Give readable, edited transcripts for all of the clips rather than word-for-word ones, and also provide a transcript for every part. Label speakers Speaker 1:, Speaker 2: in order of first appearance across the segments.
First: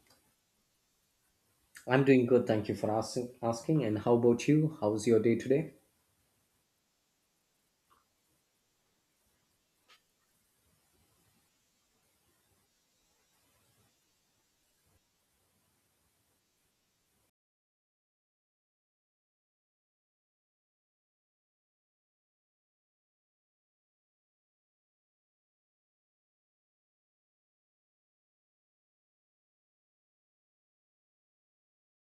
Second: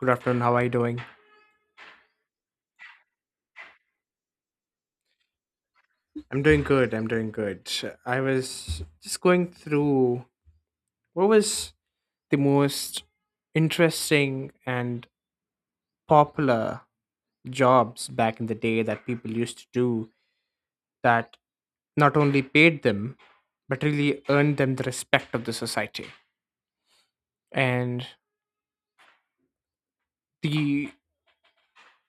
Speaker 1: Good afternoon. How are you doing?
Speaker 2: I'm doing good. Thank you for asking. Asking, and how about you? How's your day today?
Speaker 1: I'm doing good. I'm doing good. I was just going through what was the most interesting and popular jobs back in the day that people used to do that not only paid them but really earned them the respect of the society. And the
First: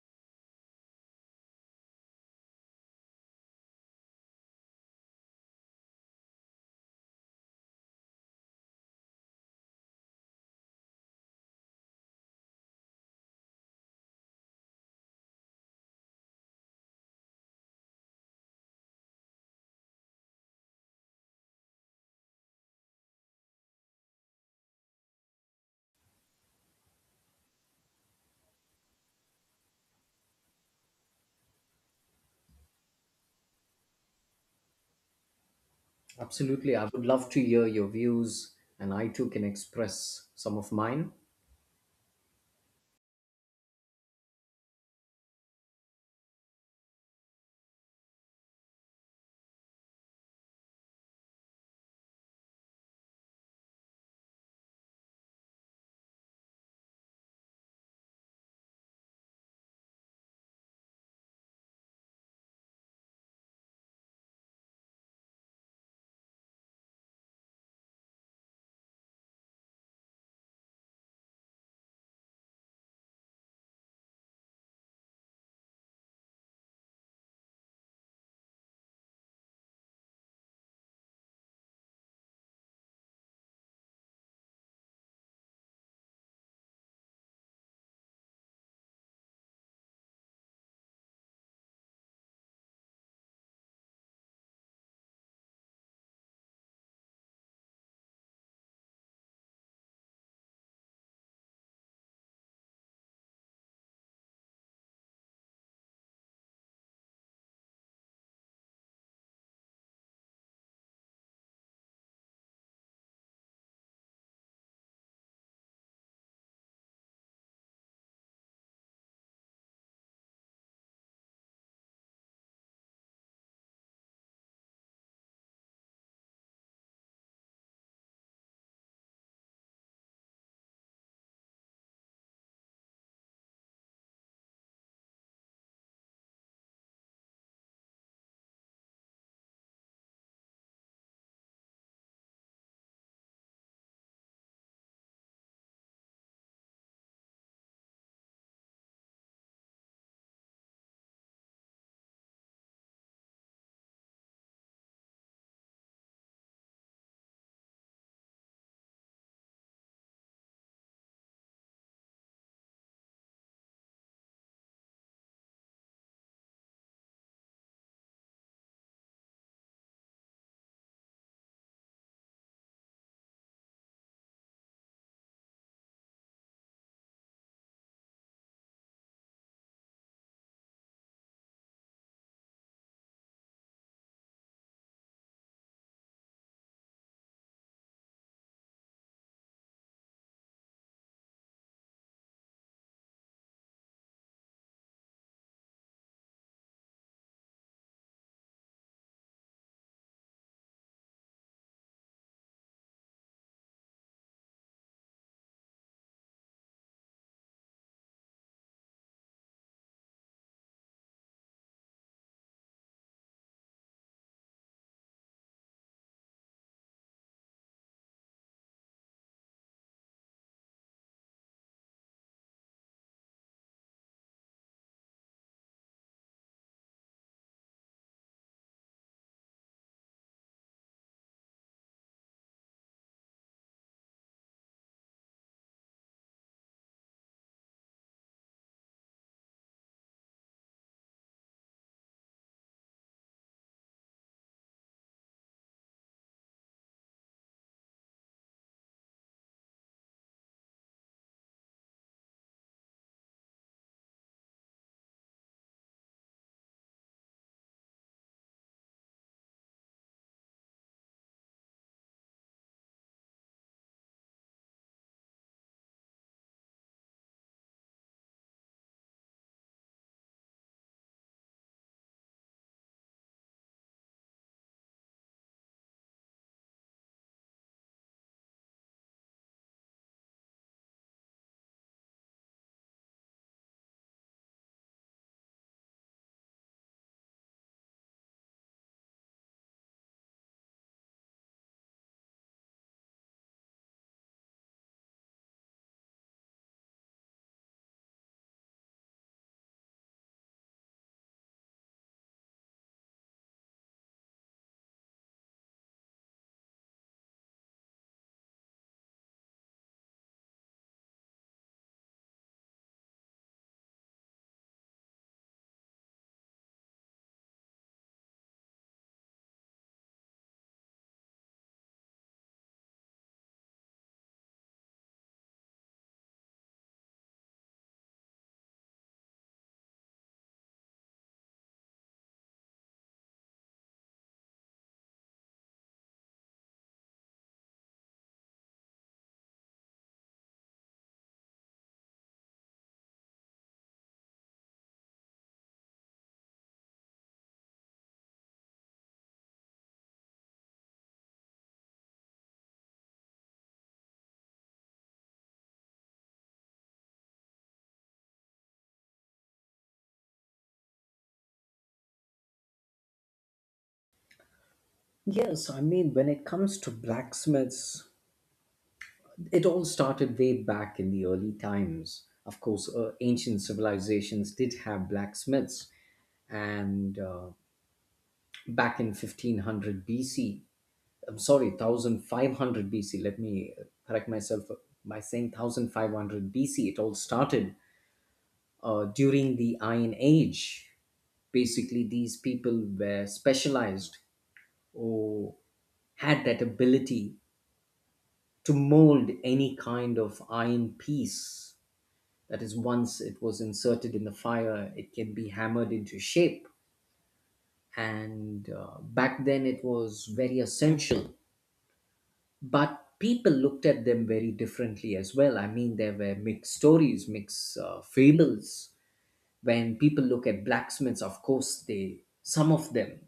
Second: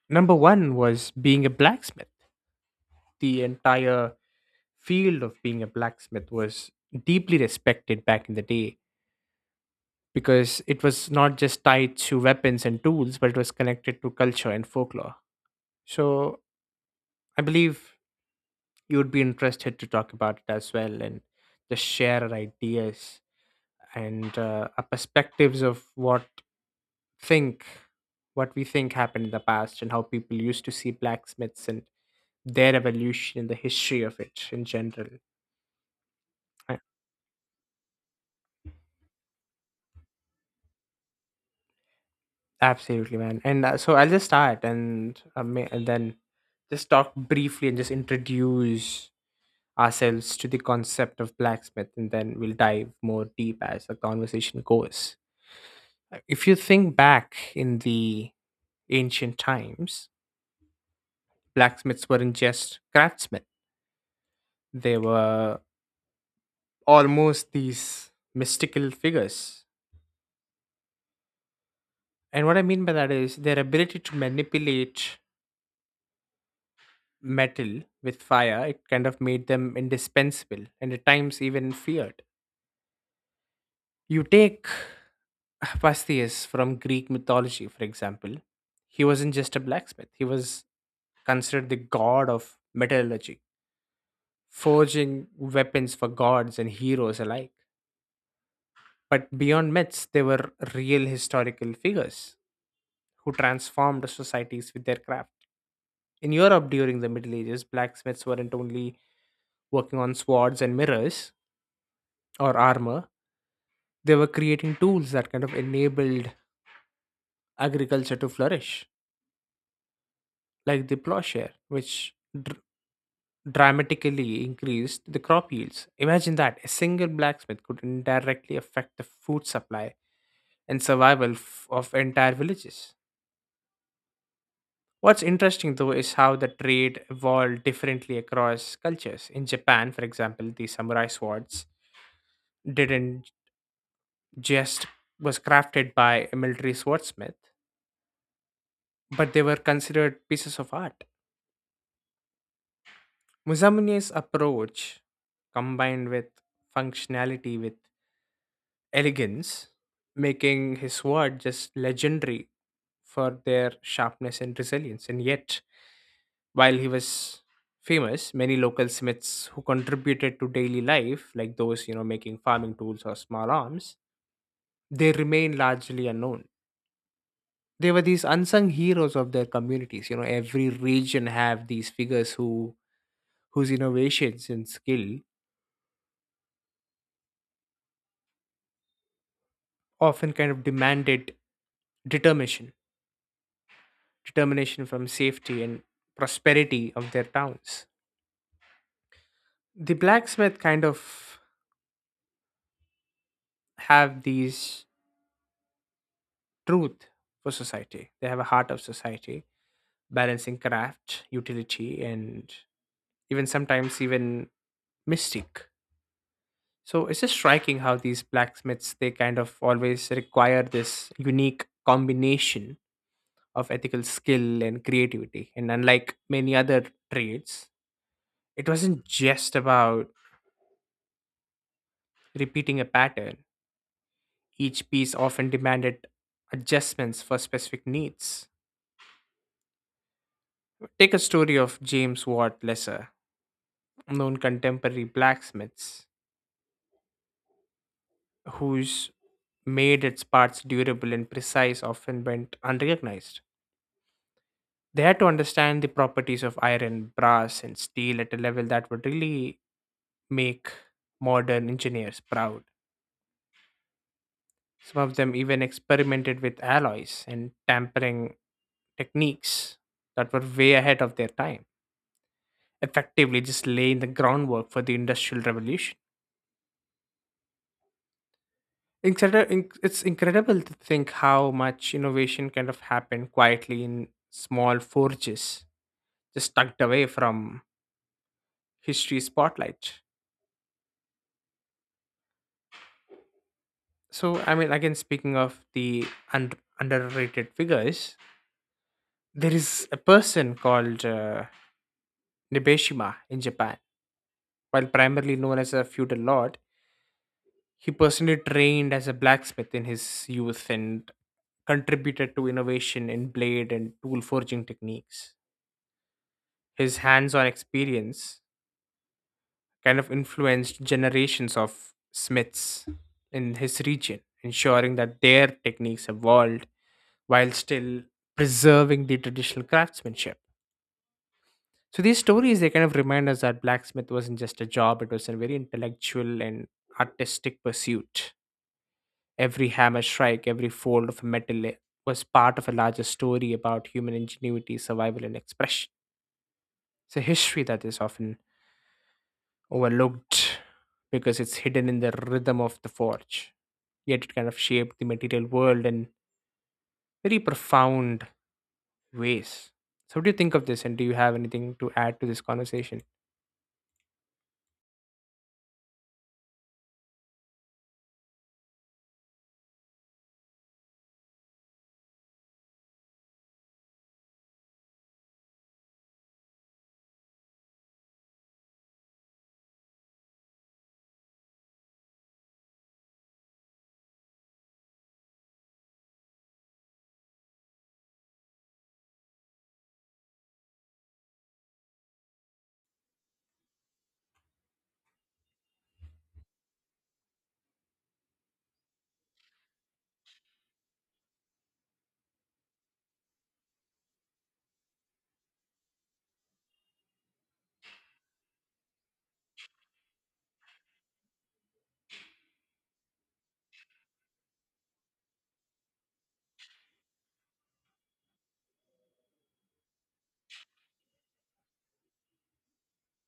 Speaker 1: number one was being a blacksmith. The entire field of being a blacksmith was deeply respected back in the day because it was not just tied to weapons and tools, but it was connected to culture and folklore. So I believe you would be interested to talk about it as well and just share our ideas and our perspectives of think what we think happened in the past and how people used to see blacksmiths and their evolution and the history of it in general.
Speaker 2: Absolutely.
Speaker 1: A-
Speaker 2: I would love to hear your views, and I too can express some of mine.
Speaker 1: Absolutely, man. And so I'll just start and then just talk briefly and just introduce ourselves to the concept of blacksmith and then we'll dive more deep as the conversation goes. If you think back in the ancient times, blacksmiths weren't just craftsmen, they were almost these mystical figures. And what I mean by that is their ability to manipulate metal with fire, it kind of made them indispensable and at times even feared. You take Hephaestus from Greek mythology, for example, he wasn't just a blacksmith, he was considered the god of metallurgy, forging weapons for gods and heroes alike. But beyond myths, they were real historical figures who transformed societies with their craft. In Europe during the Middle Ages, blacksmiths weren't only working on swords and mirrors or armor, they were creating tools that kind of enabled agriculture to flourish like the plowshare, which dr- dramatically increased the crop yields. Imagine that a single blacksmith could indirectly affect the food supply and survival of entire villages. What's interesting though is how the trade evolved differently across cultures. In Japan, for example, the samurai swords didn't just was crafted by a military swordsmith, but they were considered pieces of art. Musamune's approach combined with functionality with elegance, making his sword just legendary for their sharpness and resilience. And yet, while he was famous, many local smiths who contributed to daily life, like those you know making farming tools or small arms, they remain largely unknown. They were these unsung heroes of their communities. You know, every region have these figures whose innovations and skill often kind of demanded determination determination from safety and prosperity of their towns. The blacksmith kind of have these truth for society. They have a heart of society, balancing craft, utility, and even sometimes even mystic. So it's just striking how these blacksmiths they kind of always require this unique combination of ethical skill and creativity. And unlike many other trades, it wasn't just about repeating a pattern. Each piece often demanded adjustments for specific needs. Take a story of James Watt Lesser, known contemporary blacksmiths, whose made its parts durable and precise often went unrecognized. They had to understand the properties of iron, brass, and steel at a level that would really make modern engineers proud. Some of them even experimented with alloys and tampering techniques that were way ahead of their time, effectively just laying the groundwork for the industrial revolution. It's incredible to think how much innovation kind of happened quietly in small forges, just tucked away from history spotlight. So, I mean, again, speaking of the underrated figures, there is a person called Nibeshima in Japan. While primarily known as a feudal lord, he personally trained as a blacksmith in his youth and contributed to innovation in blade and tool forging techniques. His hands on experience kind of influenced generations of smiths in his region, ensuring that their techniques evolved while still preserving the traditional craftsmanship. So these stories they kind of remind us that blacksmith wasn't just a job, it was a very intellectual and artistic pursuit. Every hammer strike, every fold of metal was part of a larger story about human ingenuity, survival, and expression. It's a history that is often overlooked because it's hidden in the rhythm of the forge. Yet it kind of shaped the material world in very profound ways. So, what do you think of this, and do you have anything to add to this conversation?
Speaker 2: Yes, I mean, when it comes to blacksmiths, it all started way back in the early times. Of course, ancient civilizations did have blacksmiths, and back in 1500 BC, I'm sorry, 1500 BC, let me correct myself by saying 1500 BC, it all started during the Iron Age, basically these people were specialized or had that ability to mold any kind of iron piece. That is, once it was inserted in the fire, it can be hammered into shape. And back then, it was very essential. But people looked at them very differently as well. I mean, there were mixed stories, mixed fables when people look at blacksmiths, of course, they some of them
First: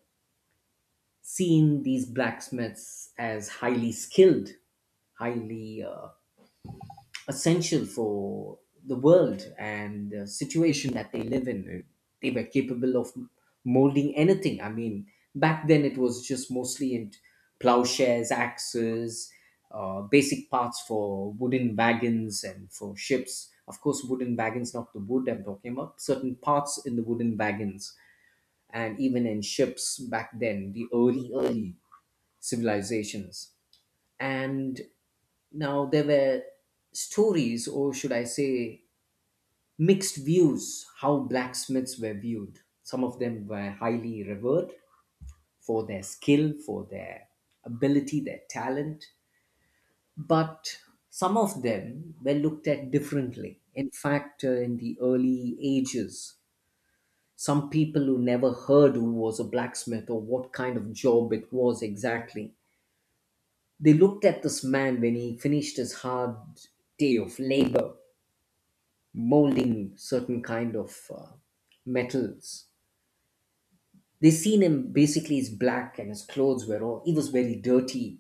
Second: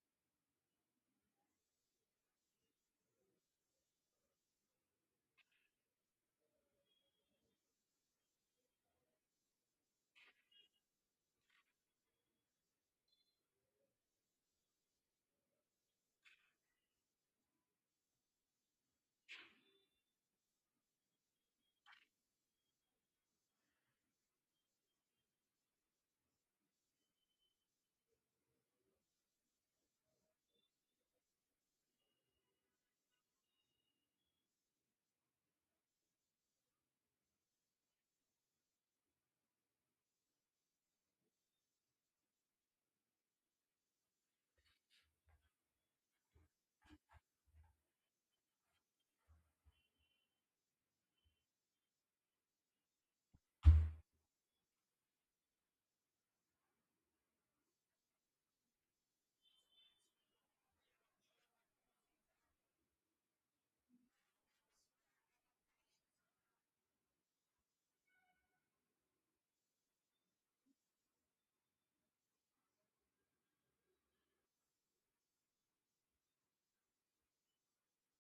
Speaker 2: seen these blacksmiths as highly skilled, highly essential for the world and the situation that they live in. They were capable of molding anything. I mean, back then it was just mostly in plowshares, axes, basic parts for wooden wagons and for ships, of course, wooden wagons, not the wood, I'm talking about certain parts in the wooden wagons and even in ships back then, the early, early civilizations. And now there were stories, or should I say, mixed views, how blacksmiths were viewed. Some of them were highly revered for their skill, for their ability, their talent, but some of them were looked at differently. In fact, in the early ages, some people who never heard who was a blacksmith or what kind of job it was exactly. They looked at this man when he finished his hard day of labor, molding certain kind of metals. They seen him basically as black and his clothes were all, he was very dirty.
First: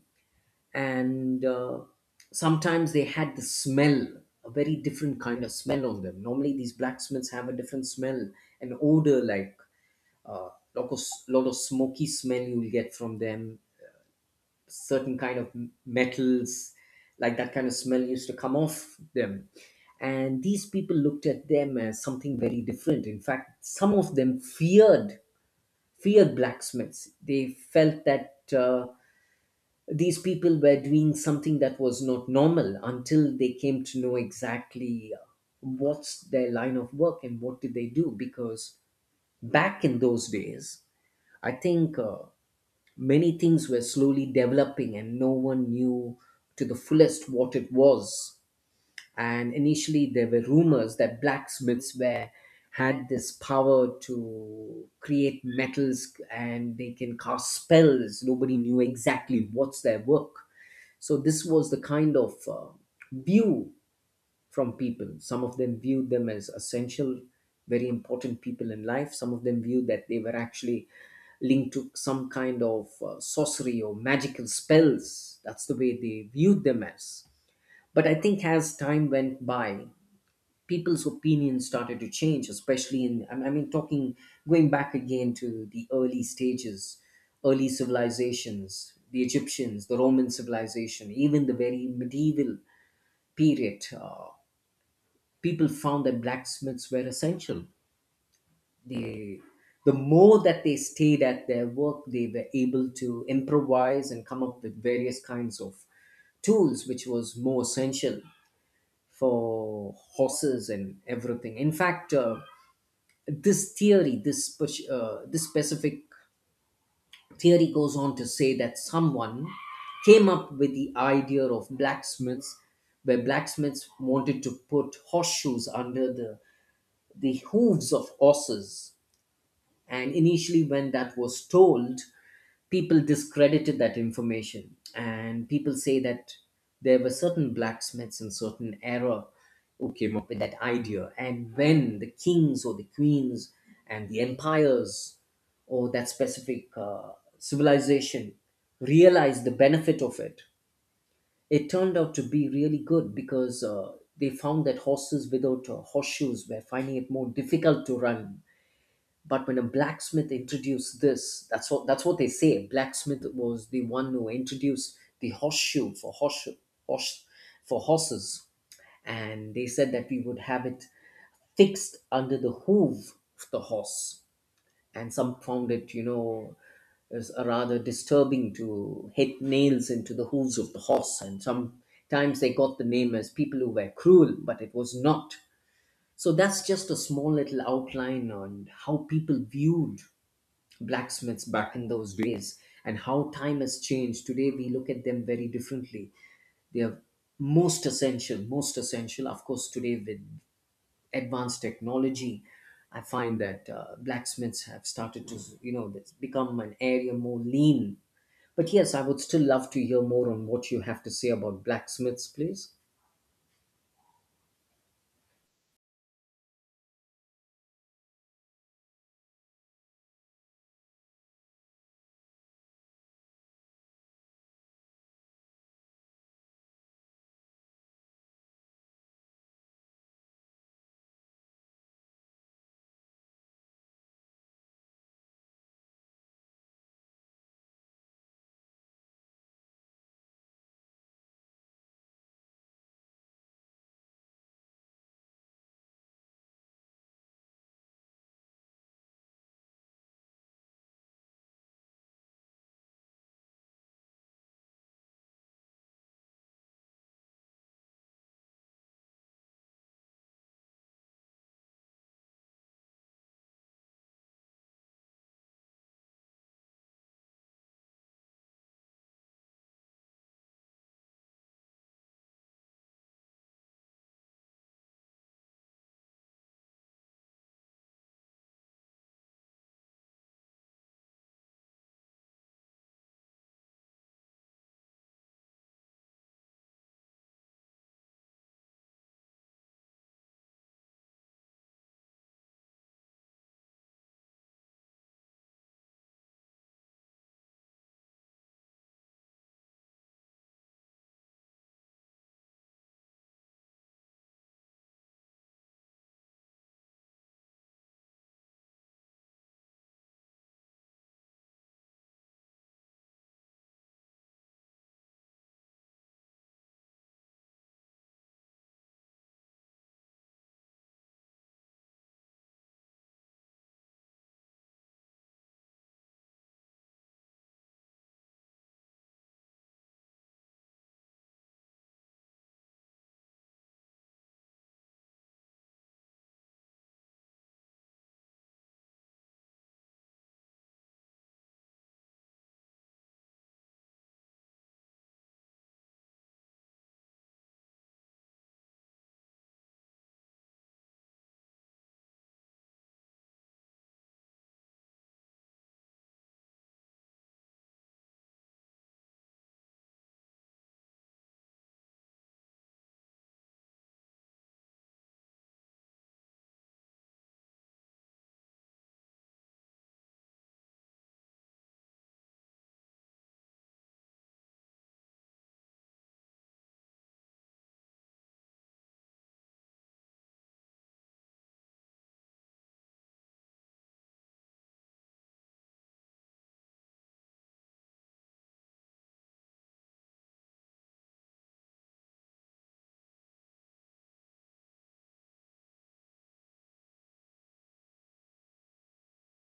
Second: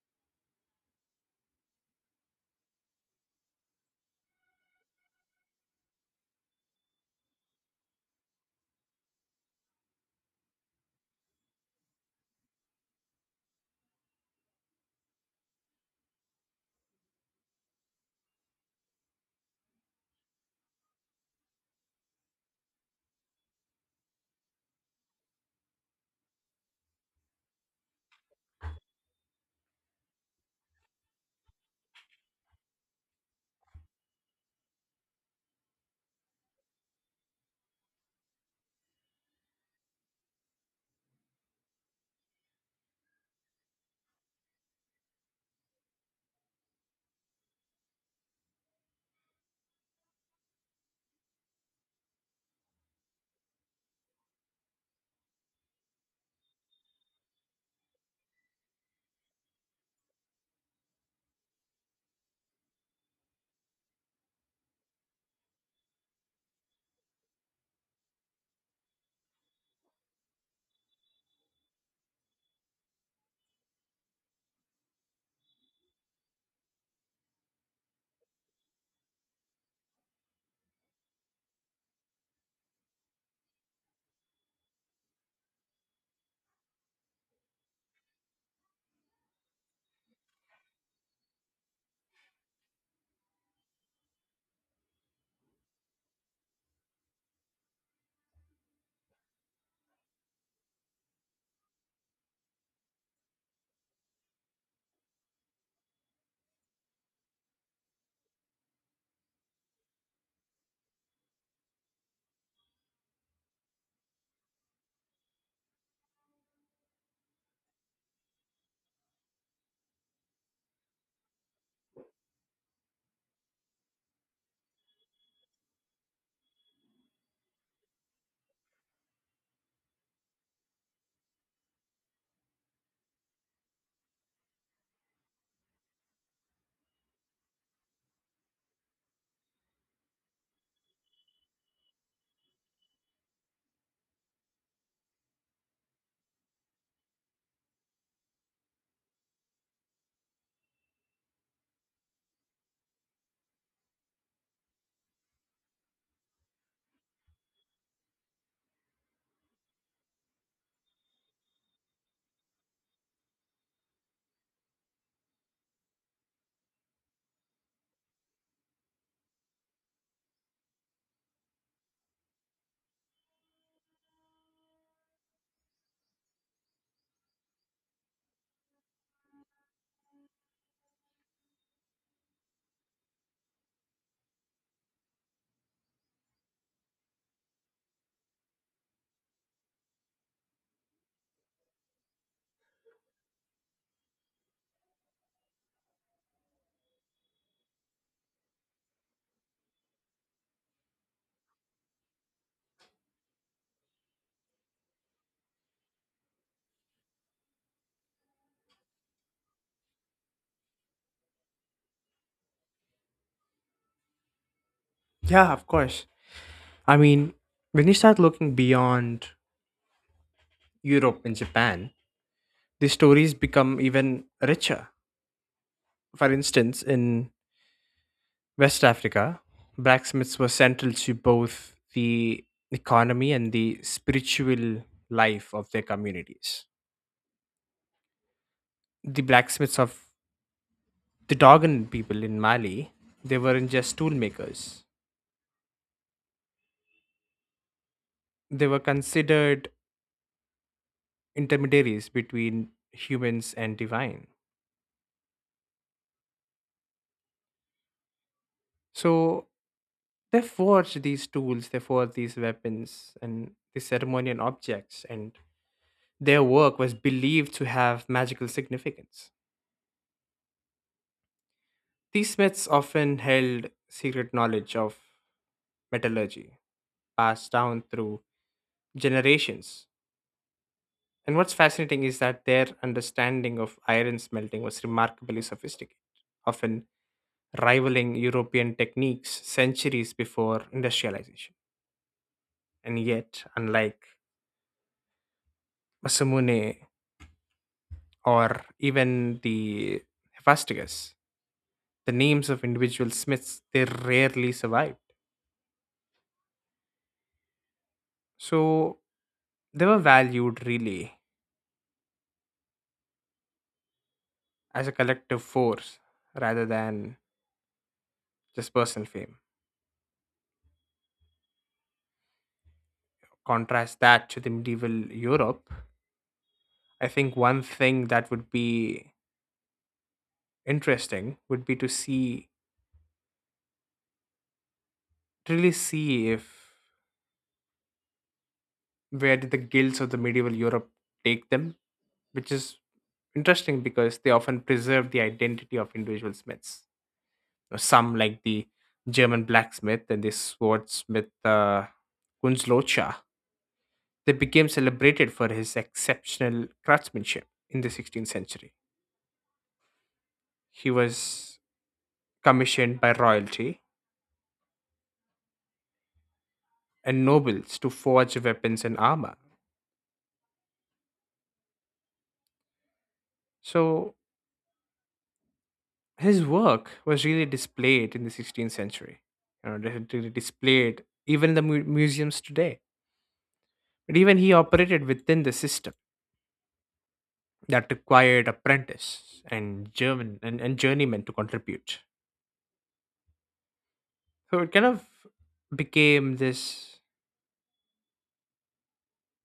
Speaker 2: And sometimes they had the smell, a very different kind of smell on them. Normally these blacksmiths have a different smell, an odor like, uh, lot of lot of smoky smell you will get from them, certain kind of metals, like that kind of smell used to come off them. And these people looked at them as something very different. In fact, some of them feared blacksmiths. They felt that these people were doing something that was not normal, until they came to know exactly what's their line of work and what did they do. Because back in those days, I think, many things were slowly developing, and no one knew to the fullest what it was. And initially, there were rumors that blacksmiths were had this power to create metals and they can cast spells. Nobody knew exactly what's their work. So this was the kind of view from people. Some of them viewed them as essential, very important people in life. Some of them viewed that they were actually linked to some kind of sorcery or magical spells. That's the way they viewed them as. But I think as time went by, people's opinions started to change, especially in, I mean, talking, going back again to the early stages, early civilizations, the Egyptians, the Roman civilization, even the very medieval period. People found that blacksmiths were essential. They, the more that they stayed at their work, they were able to improvise and come up with various kinds of tools, which was more essential for horses and everything. In fact, this theory, this specific theory, goes on to say that someone came up with the idea of blacksmiths, where blacksmiths wanted to put horseshoes under the hooves of horses. And initially, when that was told, people discredited that information. And people say that there were certain blacksmiths in certain era who came up with that idea. And when the kings or the queens and the empires or that specific civilization realized the benefit of it, it turned out to be really good because they found that horses without horseshoes were finding it more difficult to run. But when a blacksmith introduced this, that's what they say. Blacksmith was the one who introduced the horseshoe for horseshoe horse for horses, and they said that we would have it fixed under the hoof of the horse. And some found it, you know, is a rather disturbing to hit nails into the hooves of the horse. And sometimes they got the name as people who were cruel, but it was not. So that's just a small little outline on how people viewed blacksmiths back in those days and how time has changed. Today we look at them very differently. They are most essential. Of course, today with advanced technology, I find that blacksmiths have started to, you know, that's become an area more lean. But yes, I would still love to hear more on what you have to say about blacksmiths, please.
Speaker 1: Yeah, of course. I mean, when you start looking beyond Europe and Japan, the stories become even richer. For instance, in West Africa, blacksmiths were central to both the economy and the spiritual life of their communities. The blacksmiths of the Dogon people in Mali, they weren't just tool makers. They were considered intermediaries between humans and divine. So they forged these tools, they forged these weapons and the ceremonial objects, and their work was believed to have magical significance. These myths often held secret knowledge of metallurgy passed down through generations. And what's fascinating is that their understanding of iron smelting was remarkably sophisticated, often rivaling European techniques centuries before industrialization. And yet, unlike Masamune or even the Hephaestus, the names of individual smiths they rarely survived. So they were valued really as a collective force rather than just personal fame. Contrast that to the medieval Europe. I think one thing that would be interesting would be to see, to really see if where did the guilds of the medieval Europe take them, which is interesting because they often preserve the identity of individual smiths. Now, some, like the German blacksmith and the swordsmith Kunzlocha, they became celebrated for his exceptional craftsmanship in the 16th century. He was commissioned by royalty and nobles to forge weapons and armor. So his work was really displayed in the 16th century, you know, really displayed even in the museums today. But even he operated within the system that required apprentice and German and journeymen to contribute. So it kind of became this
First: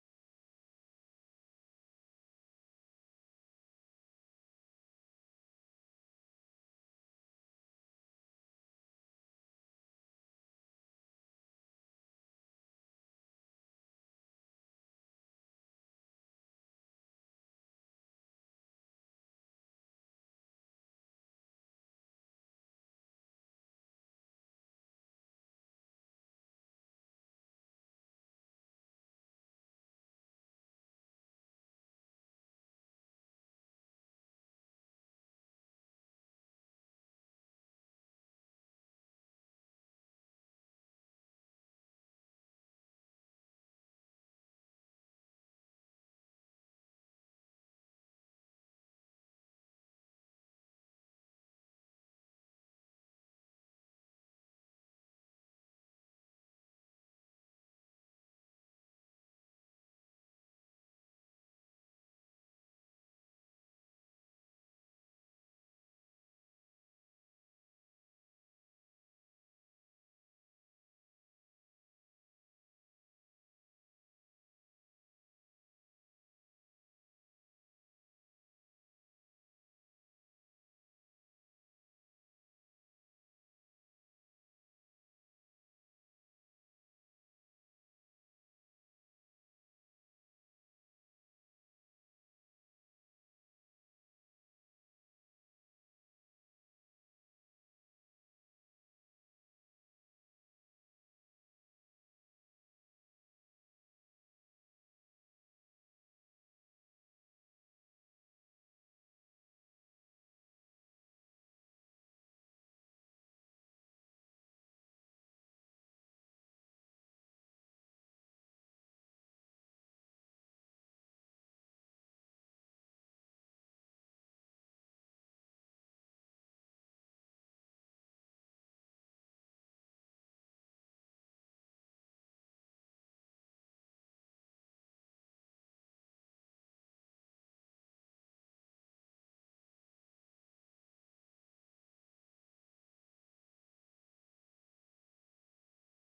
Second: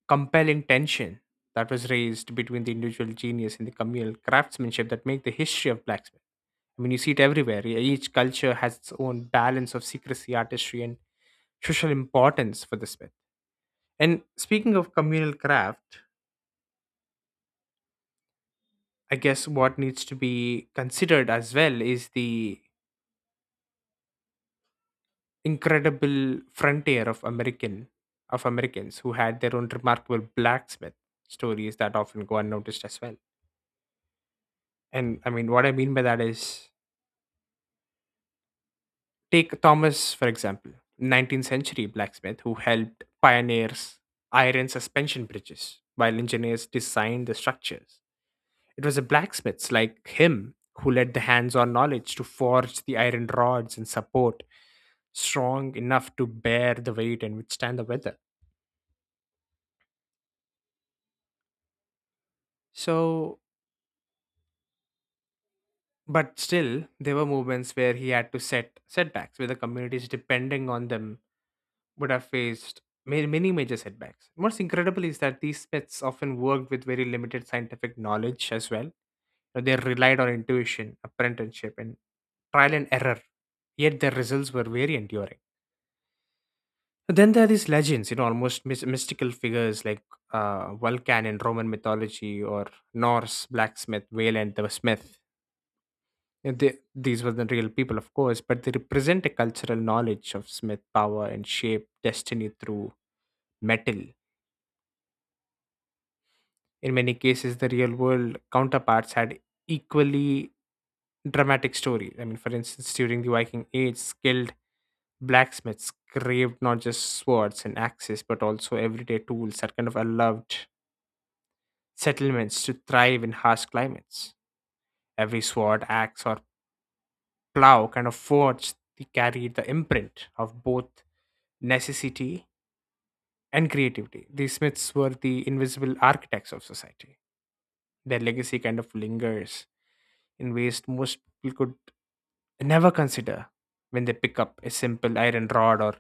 Speaker 1: compelling tension that was raised between the individual genius and the communal craftsmanship that make the history of blacksmith. I mean, you see it everywhere. Each culture has its own balance of secrecy, artistry, and social importance for the smith. And speaking of communal craft, I guess what needs to be considered as well is the incredible frontier of Americans who had their own remarkable blacksmith stories that often go unnoticed as well. And I mean, what I mean by that is take Thomas, for example, 19th century blacksmith who helped pioneers iron suspension bridges while engineers designed the structures. It was the blacksmiths like him who led the hands on knowledge to forge the iron rods and support strong enough to bear the weight and withstand the weather. So, but still, there were moments where he had to setbacks where the communities depending on them would have faced many major setbacks. What's incredible is that these pets often worked with very limited scientific knowledge as well. You know, they relied on intuition, apprenticeship, and trial and error, yet their results were very enduring. But then there are these legends, you know, almost mystical figures like Vulcan in Roman mythology or Norse blacksmith Wayland the Smith. These were the real people, of course, but they represent a cultural knowledge of smith power and shape destiny through metal. In many cases, the real world counterparts had equally dramatic stories. I mean, for instance, during the Viking Age, skilled blacksmiths craved not just swords and axes, but also everyday tools that kind of allowed settlements to thrive in harsh climates. Every sword, axe, or plow kind of forged they carried the imprint of both necessity and creativity. These smiths were the invisible architects of society. Their legacy kind of lingers in ways most people could never consider when they pick up a simple iron rod or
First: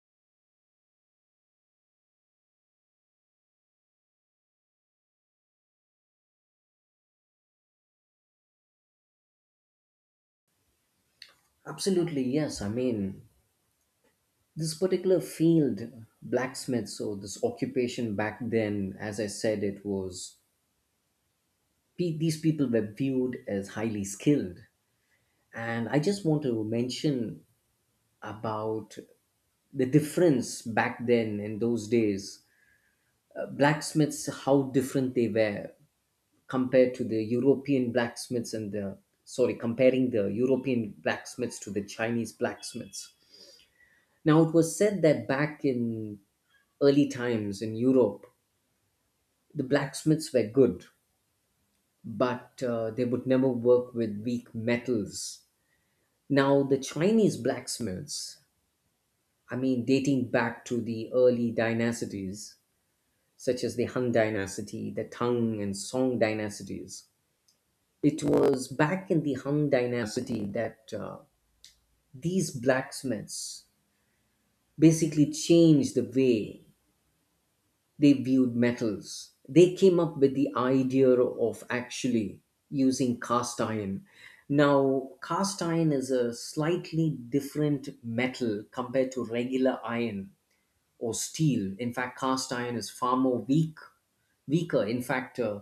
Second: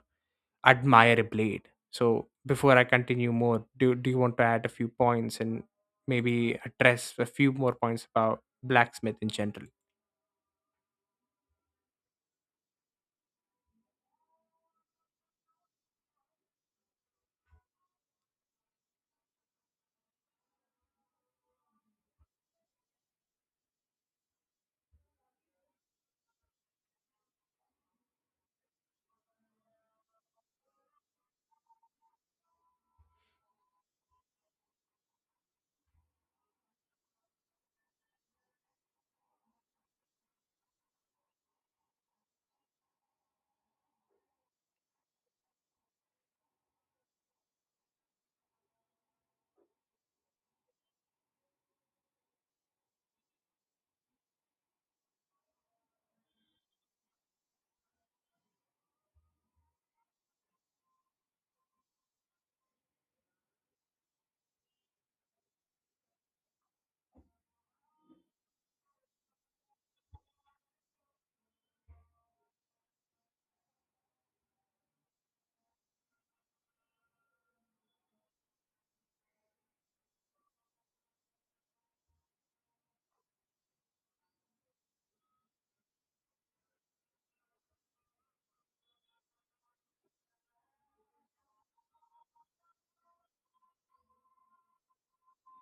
Speaker 1: admire a blade. So before I continue more, do do you want to add a few points and maybe address a few more points about blacksmith in general?
Speaker 2: Absolutely, yes. I mean, this particular field, blacksmith, so this occupation back then, as I said, it was these people were viewed as highly skilled. And I just want to mention about the difference back then in those days. Blacksmiths, how different they were compared to the European blacksmiths and the, sorry, comparing the European blacksmiths to the Chinese blacksmiths. Now, it was said that back in early times in Europe, the blacksmiths were good, but they would never work with weak metals. Now, the Chinese blacksmiths, I mean, dating back to the early dynasties, such as the Han Dynasty, the Tang and Song dynasties, it was back in the Han Dynasty that these blacksmiths basically changed the way they viewed metals. They came up with the idea of actually using cast iron. Now, cast iron is a slightly different metal compared to regular iron or steel. In fact, cast iron is far more weak, weaker. In fact,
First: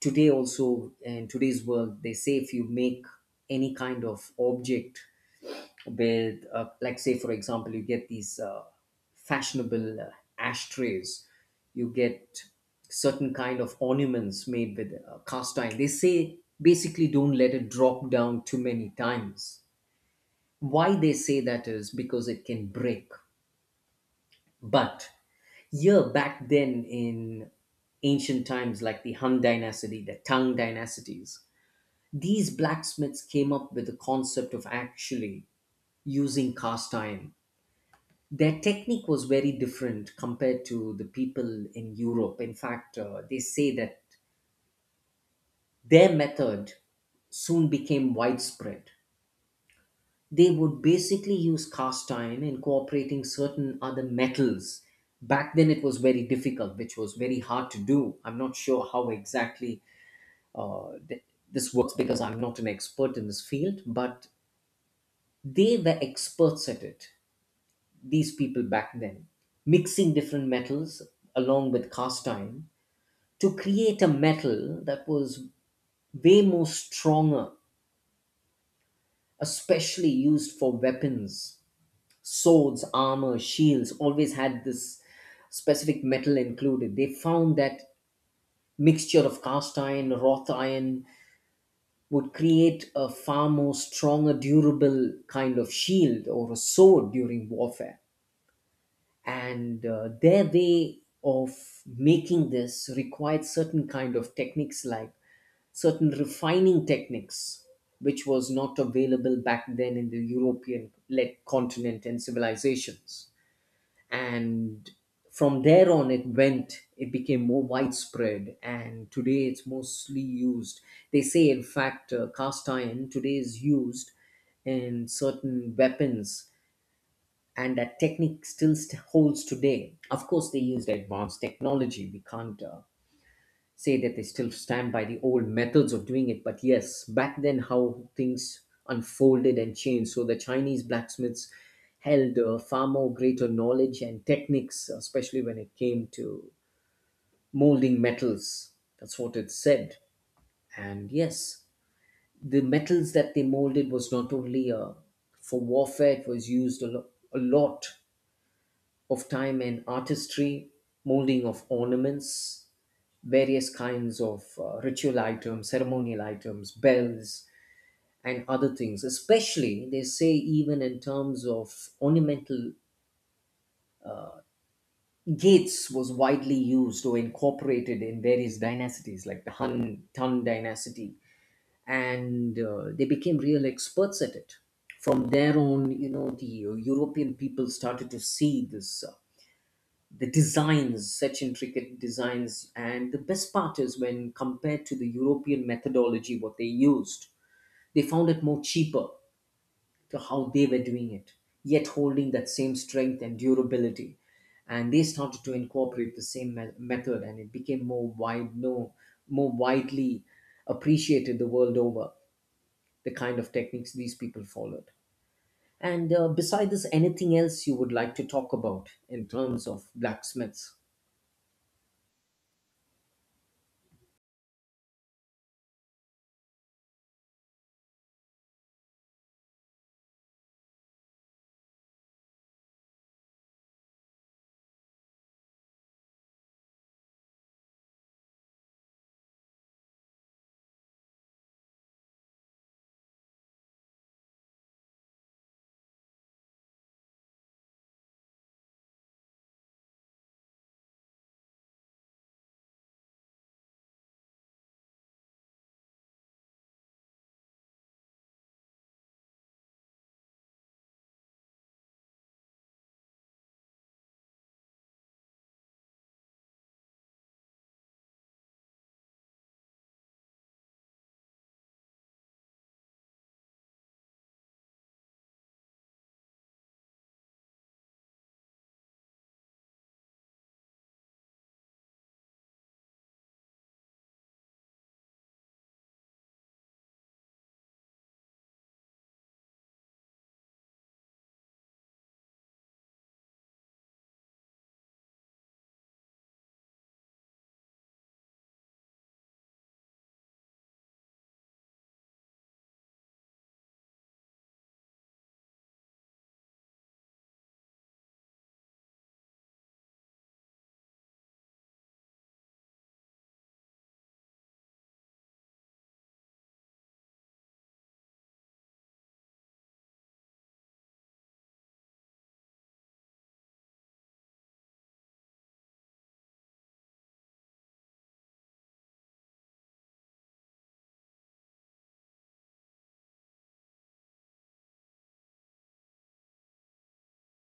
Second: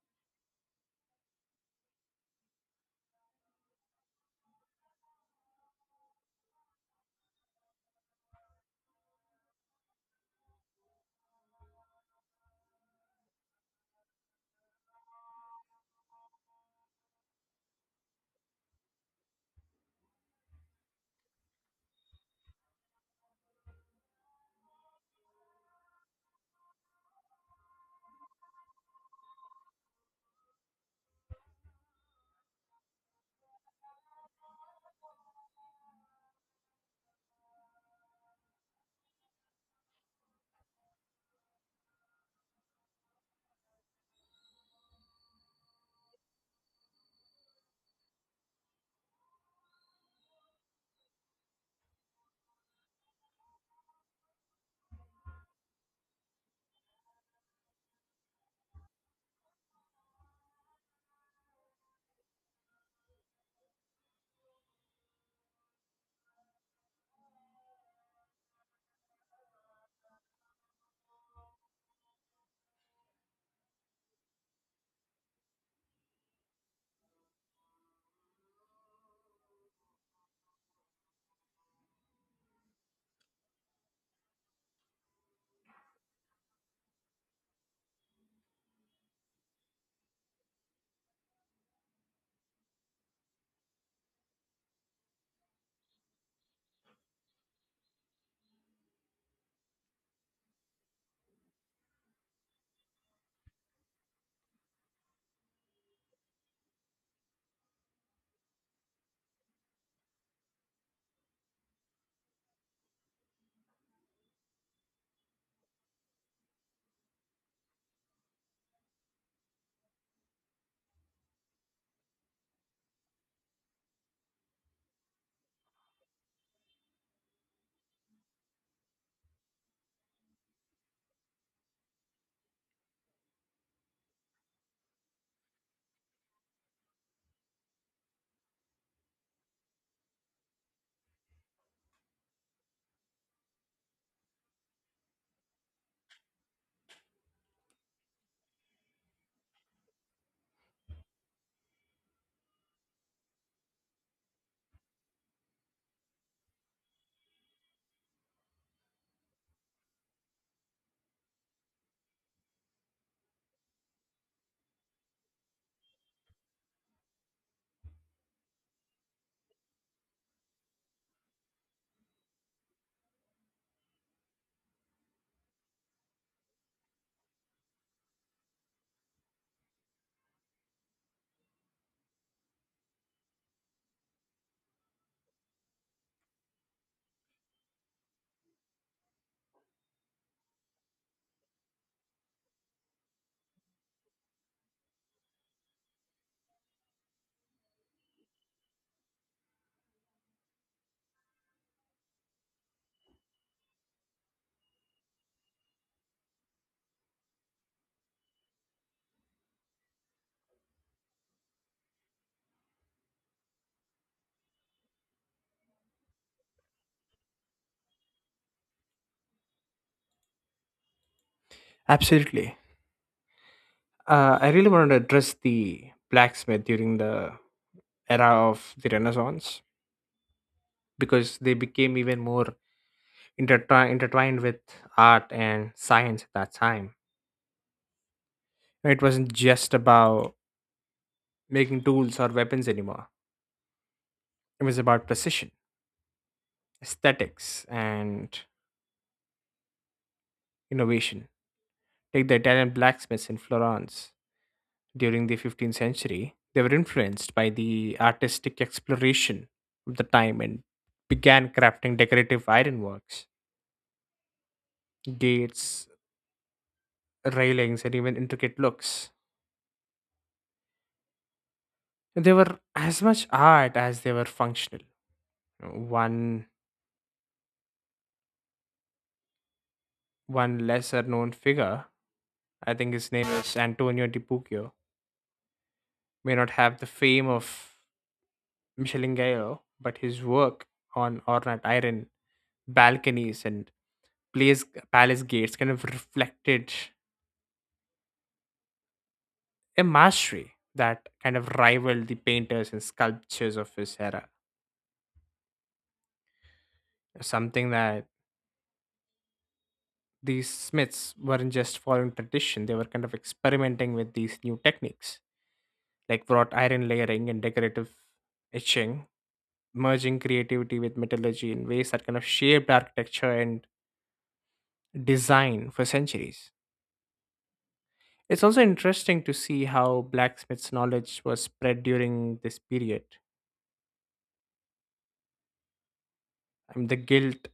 Speaker 2: today also in today's world, they say if you make any kind of object with, like say for example, you get these fashionable ashtrays, you get certain kind of ornaments made with cast iron. They say basically don't let it drop down too many times. Why they say that is because it can break. But yeah, back then in ancient times, like the Hun dynasty, the Tang dynasties, these blacksmiths came up with the concept of actually using cast iron. Their technique was very different compared to the people in Europe. In fact, they say that their method soon became widespread. They would basically use cast iron incorporating certain other metals. Back then it was very difficult, which was very hard to do. I'm not sure how exactly uh, th- this works, because I'm not an expert in this field, but they were experts at it, these people back then, mixing different metals along with cast iron to create a metal that was way more stronger, especially used for weapons. Swords, armor, shields always had this specific metal included. They found that mixture of cast iron, wrought iron would create a far more stronger, durable kind of shield or a sword during warfare. And their way of making this required certain kind of techniques like certain refining techniques, which was not available back then in the European led continent and civilizations. And from there on it went, it became more widespread, and today it's mostly used, they say. In fact, cast iron today is used in certain weapons, and that technique still holds today. Of course, they used advanced technology. We can't say that they still stand by the old methods of doing it. But yes, back then, how things unfolded and changed. So the Chinese blacksmiths held far more greater knowledge and techniques, especially when it came to molding metals. That's what it said. And yes, the metals that they molded was not only for warfare, it was used a lot of time and artistry, molding of ornaments, various kinds of ritual items, ceremonial items, bells, and other things. Especially, they say, even in terms of ornamental gates, was widely used or incorporated in various dynasties like the Han Tang dynasty, and they became real experts at it. From there on, you know, the European people started to see this. The designs, such intricate designs. And the best part is when compared to the European methodology, what they used, they found it more cheaper to how they were doing it, yet holding that same strength and durability. And they started to incorporate the same method, and it became more wide, no, more widely appreciated the world over. The kind of techniques these people followed. And besides this, anything else you would like to talk about in terms of blacksmiths?
Speaker 1: Absolutely. I really wanted to address the blacksmith during the era of the Renaissance because they became even more intertwined with art and science at that time. It wasn't just about making tools or weapons anymore. It was about precision, aesthetics, and innovation. Take the Italian blacksmiths in Florence during the 15th century. They were influenced by the artistic exploration of the time and began crafting decorative ironworks, gates, railings, and even intricate looks. They were as much art as they were functional. One one lesser known figure, I think his name is Antonio di Puccio, may not have the fame of Michelin Gayo, but his work on ornate iron balconies and place, palace gates kind of reflected a mastery that kind of rivaled the painters and sculptures of his era. Something that these smiths weren't just following tradition, they were kind of experimenting with these new techniques like wrought iron layering and decorative etching, merging creativity with metallurgy in ways that kind of shaped architecture and design for centuries. It's also interesting to see how blacksmith's knowledge was spread during this period. I mean, the guild,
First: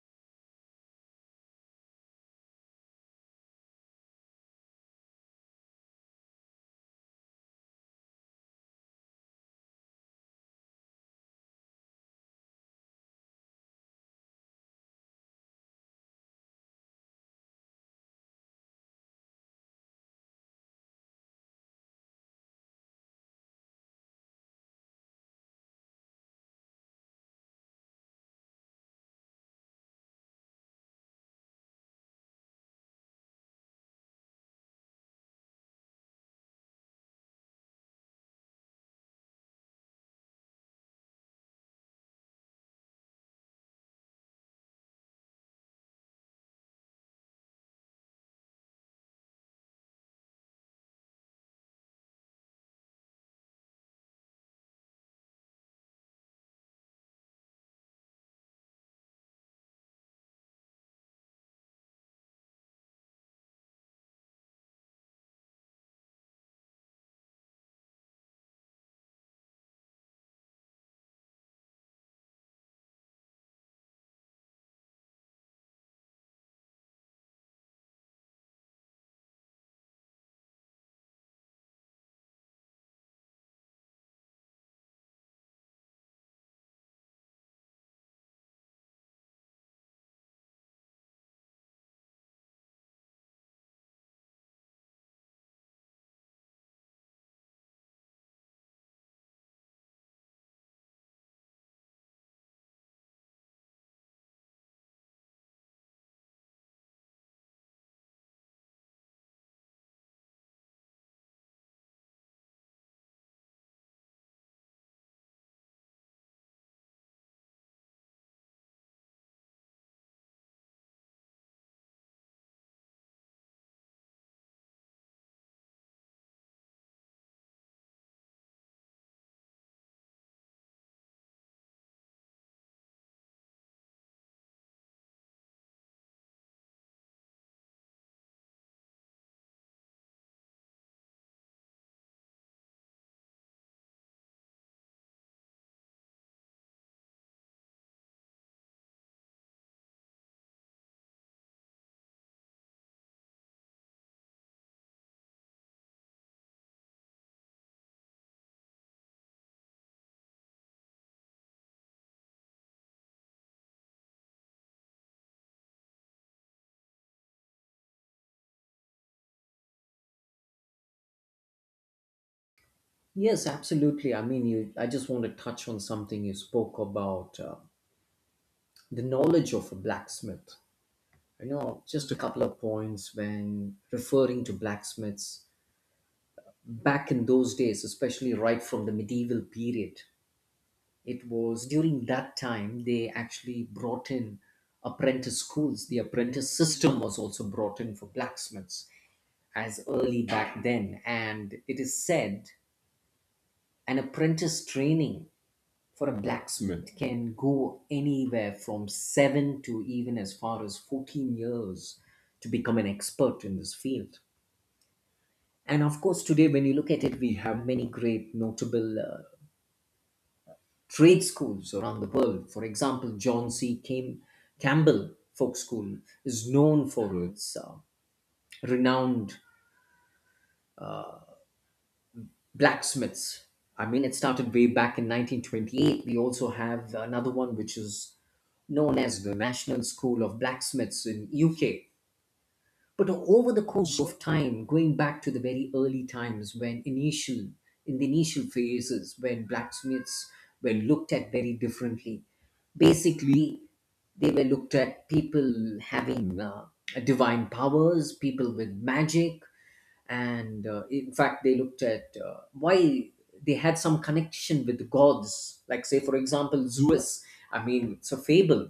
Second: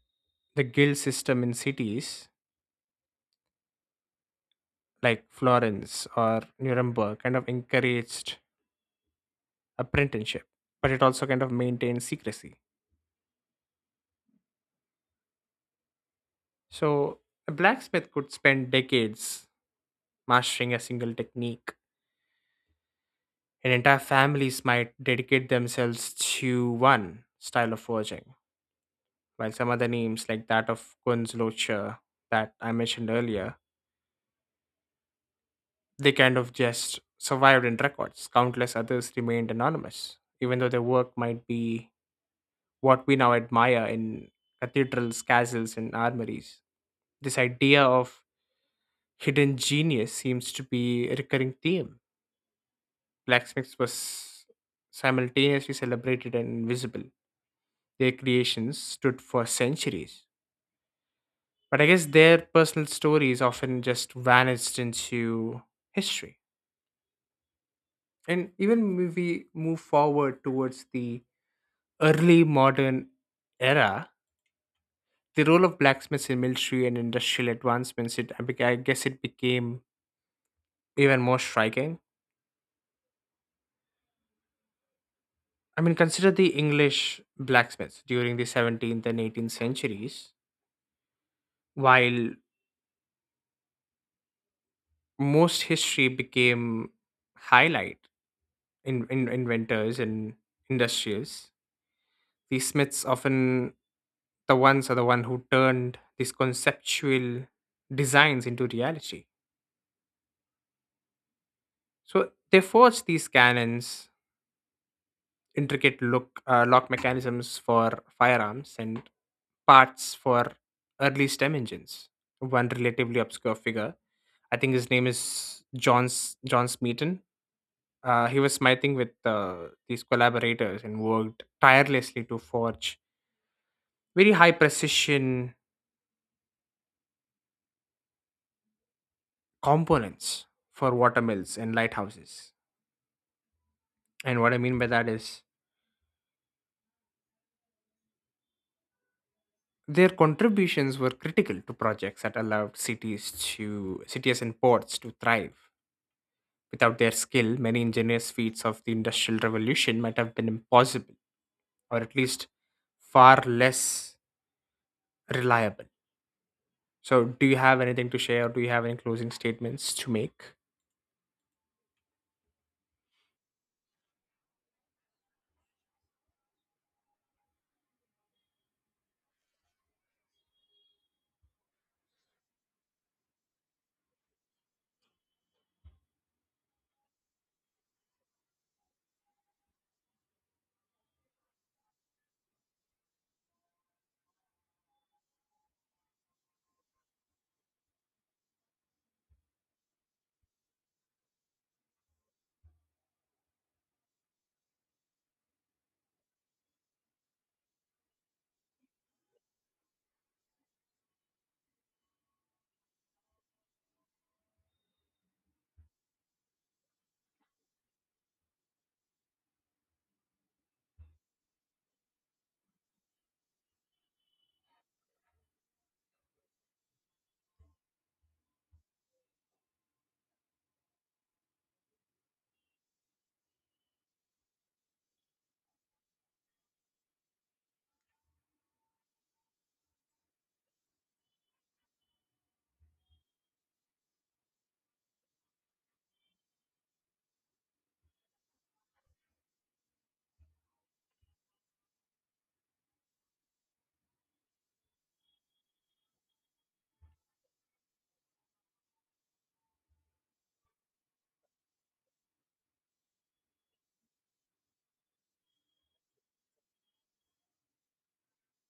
Speaker 1: the guild system in cities like Florence or Nuremberg kind of encouraged apprenticeship, but it also kind of maintained secrecy. So a blacksmith could spend decades mastering a single technique, and entire families might dedicate themselves to one style of forging, while some other names like that of Kunzlocher that I mentioned earlier, they kind of just survived in records. Countless others remained anonymous, even though their work might be what we now admire in cathedrals, castles, and armories. This idea of hidden genius seems to be a recurring theme. Blacksmiths was simultaneously celebrated and invisible. Their creations stood for centuries. But I guess their personal stories often just vanished into history. And even if we move forward towards the early modern era, the role of blacksmiths in military and industrial advancements, I guess it became even more striking. I mean, consider the English blacksmiths during the 17th and 18th centuries. While most history became highlight in inventors and industrials, the smiths often the ones are the one who turned these conceptual designs into reality. So they forged these cannons, intricate look lock mechanisms for firearms and parts for early stem engines. One relatively obscure figure, I think his name is John Smeaton. He was smiting with these collaborators and worked tirelessly to forge very high precision components for watermills and lighthouses. And what I mean by that is their contributions were critical to projects that allowed cities and ports to thrive. Without their skill, many ingenious feats of the Industrial Revolution might have been impossible or at least far less reliable. So, do you have anything to share? Do you have any closing statements to make?
Speaker 2: Yes, absolutely. I mean, you, I just want to touch on something you spoke about the knowledge of a blacksmith. You know, just a couple of points when referring to blacksmiths back in those days, especially right from the medieval period. It was during that time they actually brought in apprentice schools. The apprentice system was also brought in for blacksmiths as early back then. And it is said an apprentice training for a blacksmith can go anywhere from seven to even as far as 14 years to become an expert in this field. And of course, today, when you look at it, we have many great notable trade schools around the world. For example, John Campbell Folk School is known for its renowned blacksmiths. I mean, it started way back in 1928. We also have another one which is known as the National School of Blacksmiths in UK. But over the course of time, going back to the very early times when initial, in the initial phases, when blacksmiths were looked at very differently, basically they were looked at people having divine powers, people with magic, and in fact they looked at why they had some connection with the gods. Like say, for example, Zeus. I mean, it's a fable,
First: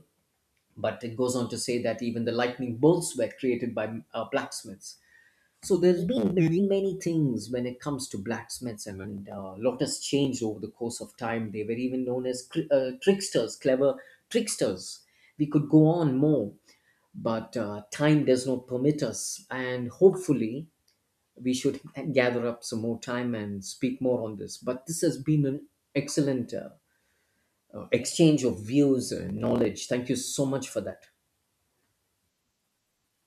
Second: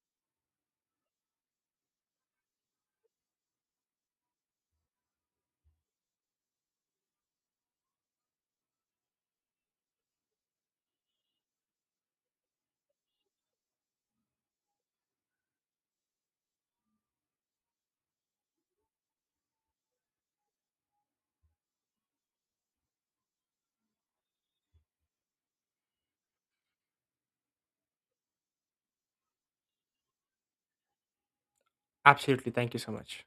Speaker 2: but it goes on to say that even the lightning bolts were created by blacksmiths. So there's been many, many things when it comes to blacksmiths, and, a lot has changed over the course of time. They were even known as tricksters, clever tricksters. We could go on more, but time does not permit us. And hopefully, we should gather up some more time and speak more on this. But this has been an excellent exchange of views and knowledge. Thank you so much for that.
Speaker 1: Absolutely. Thank you so much.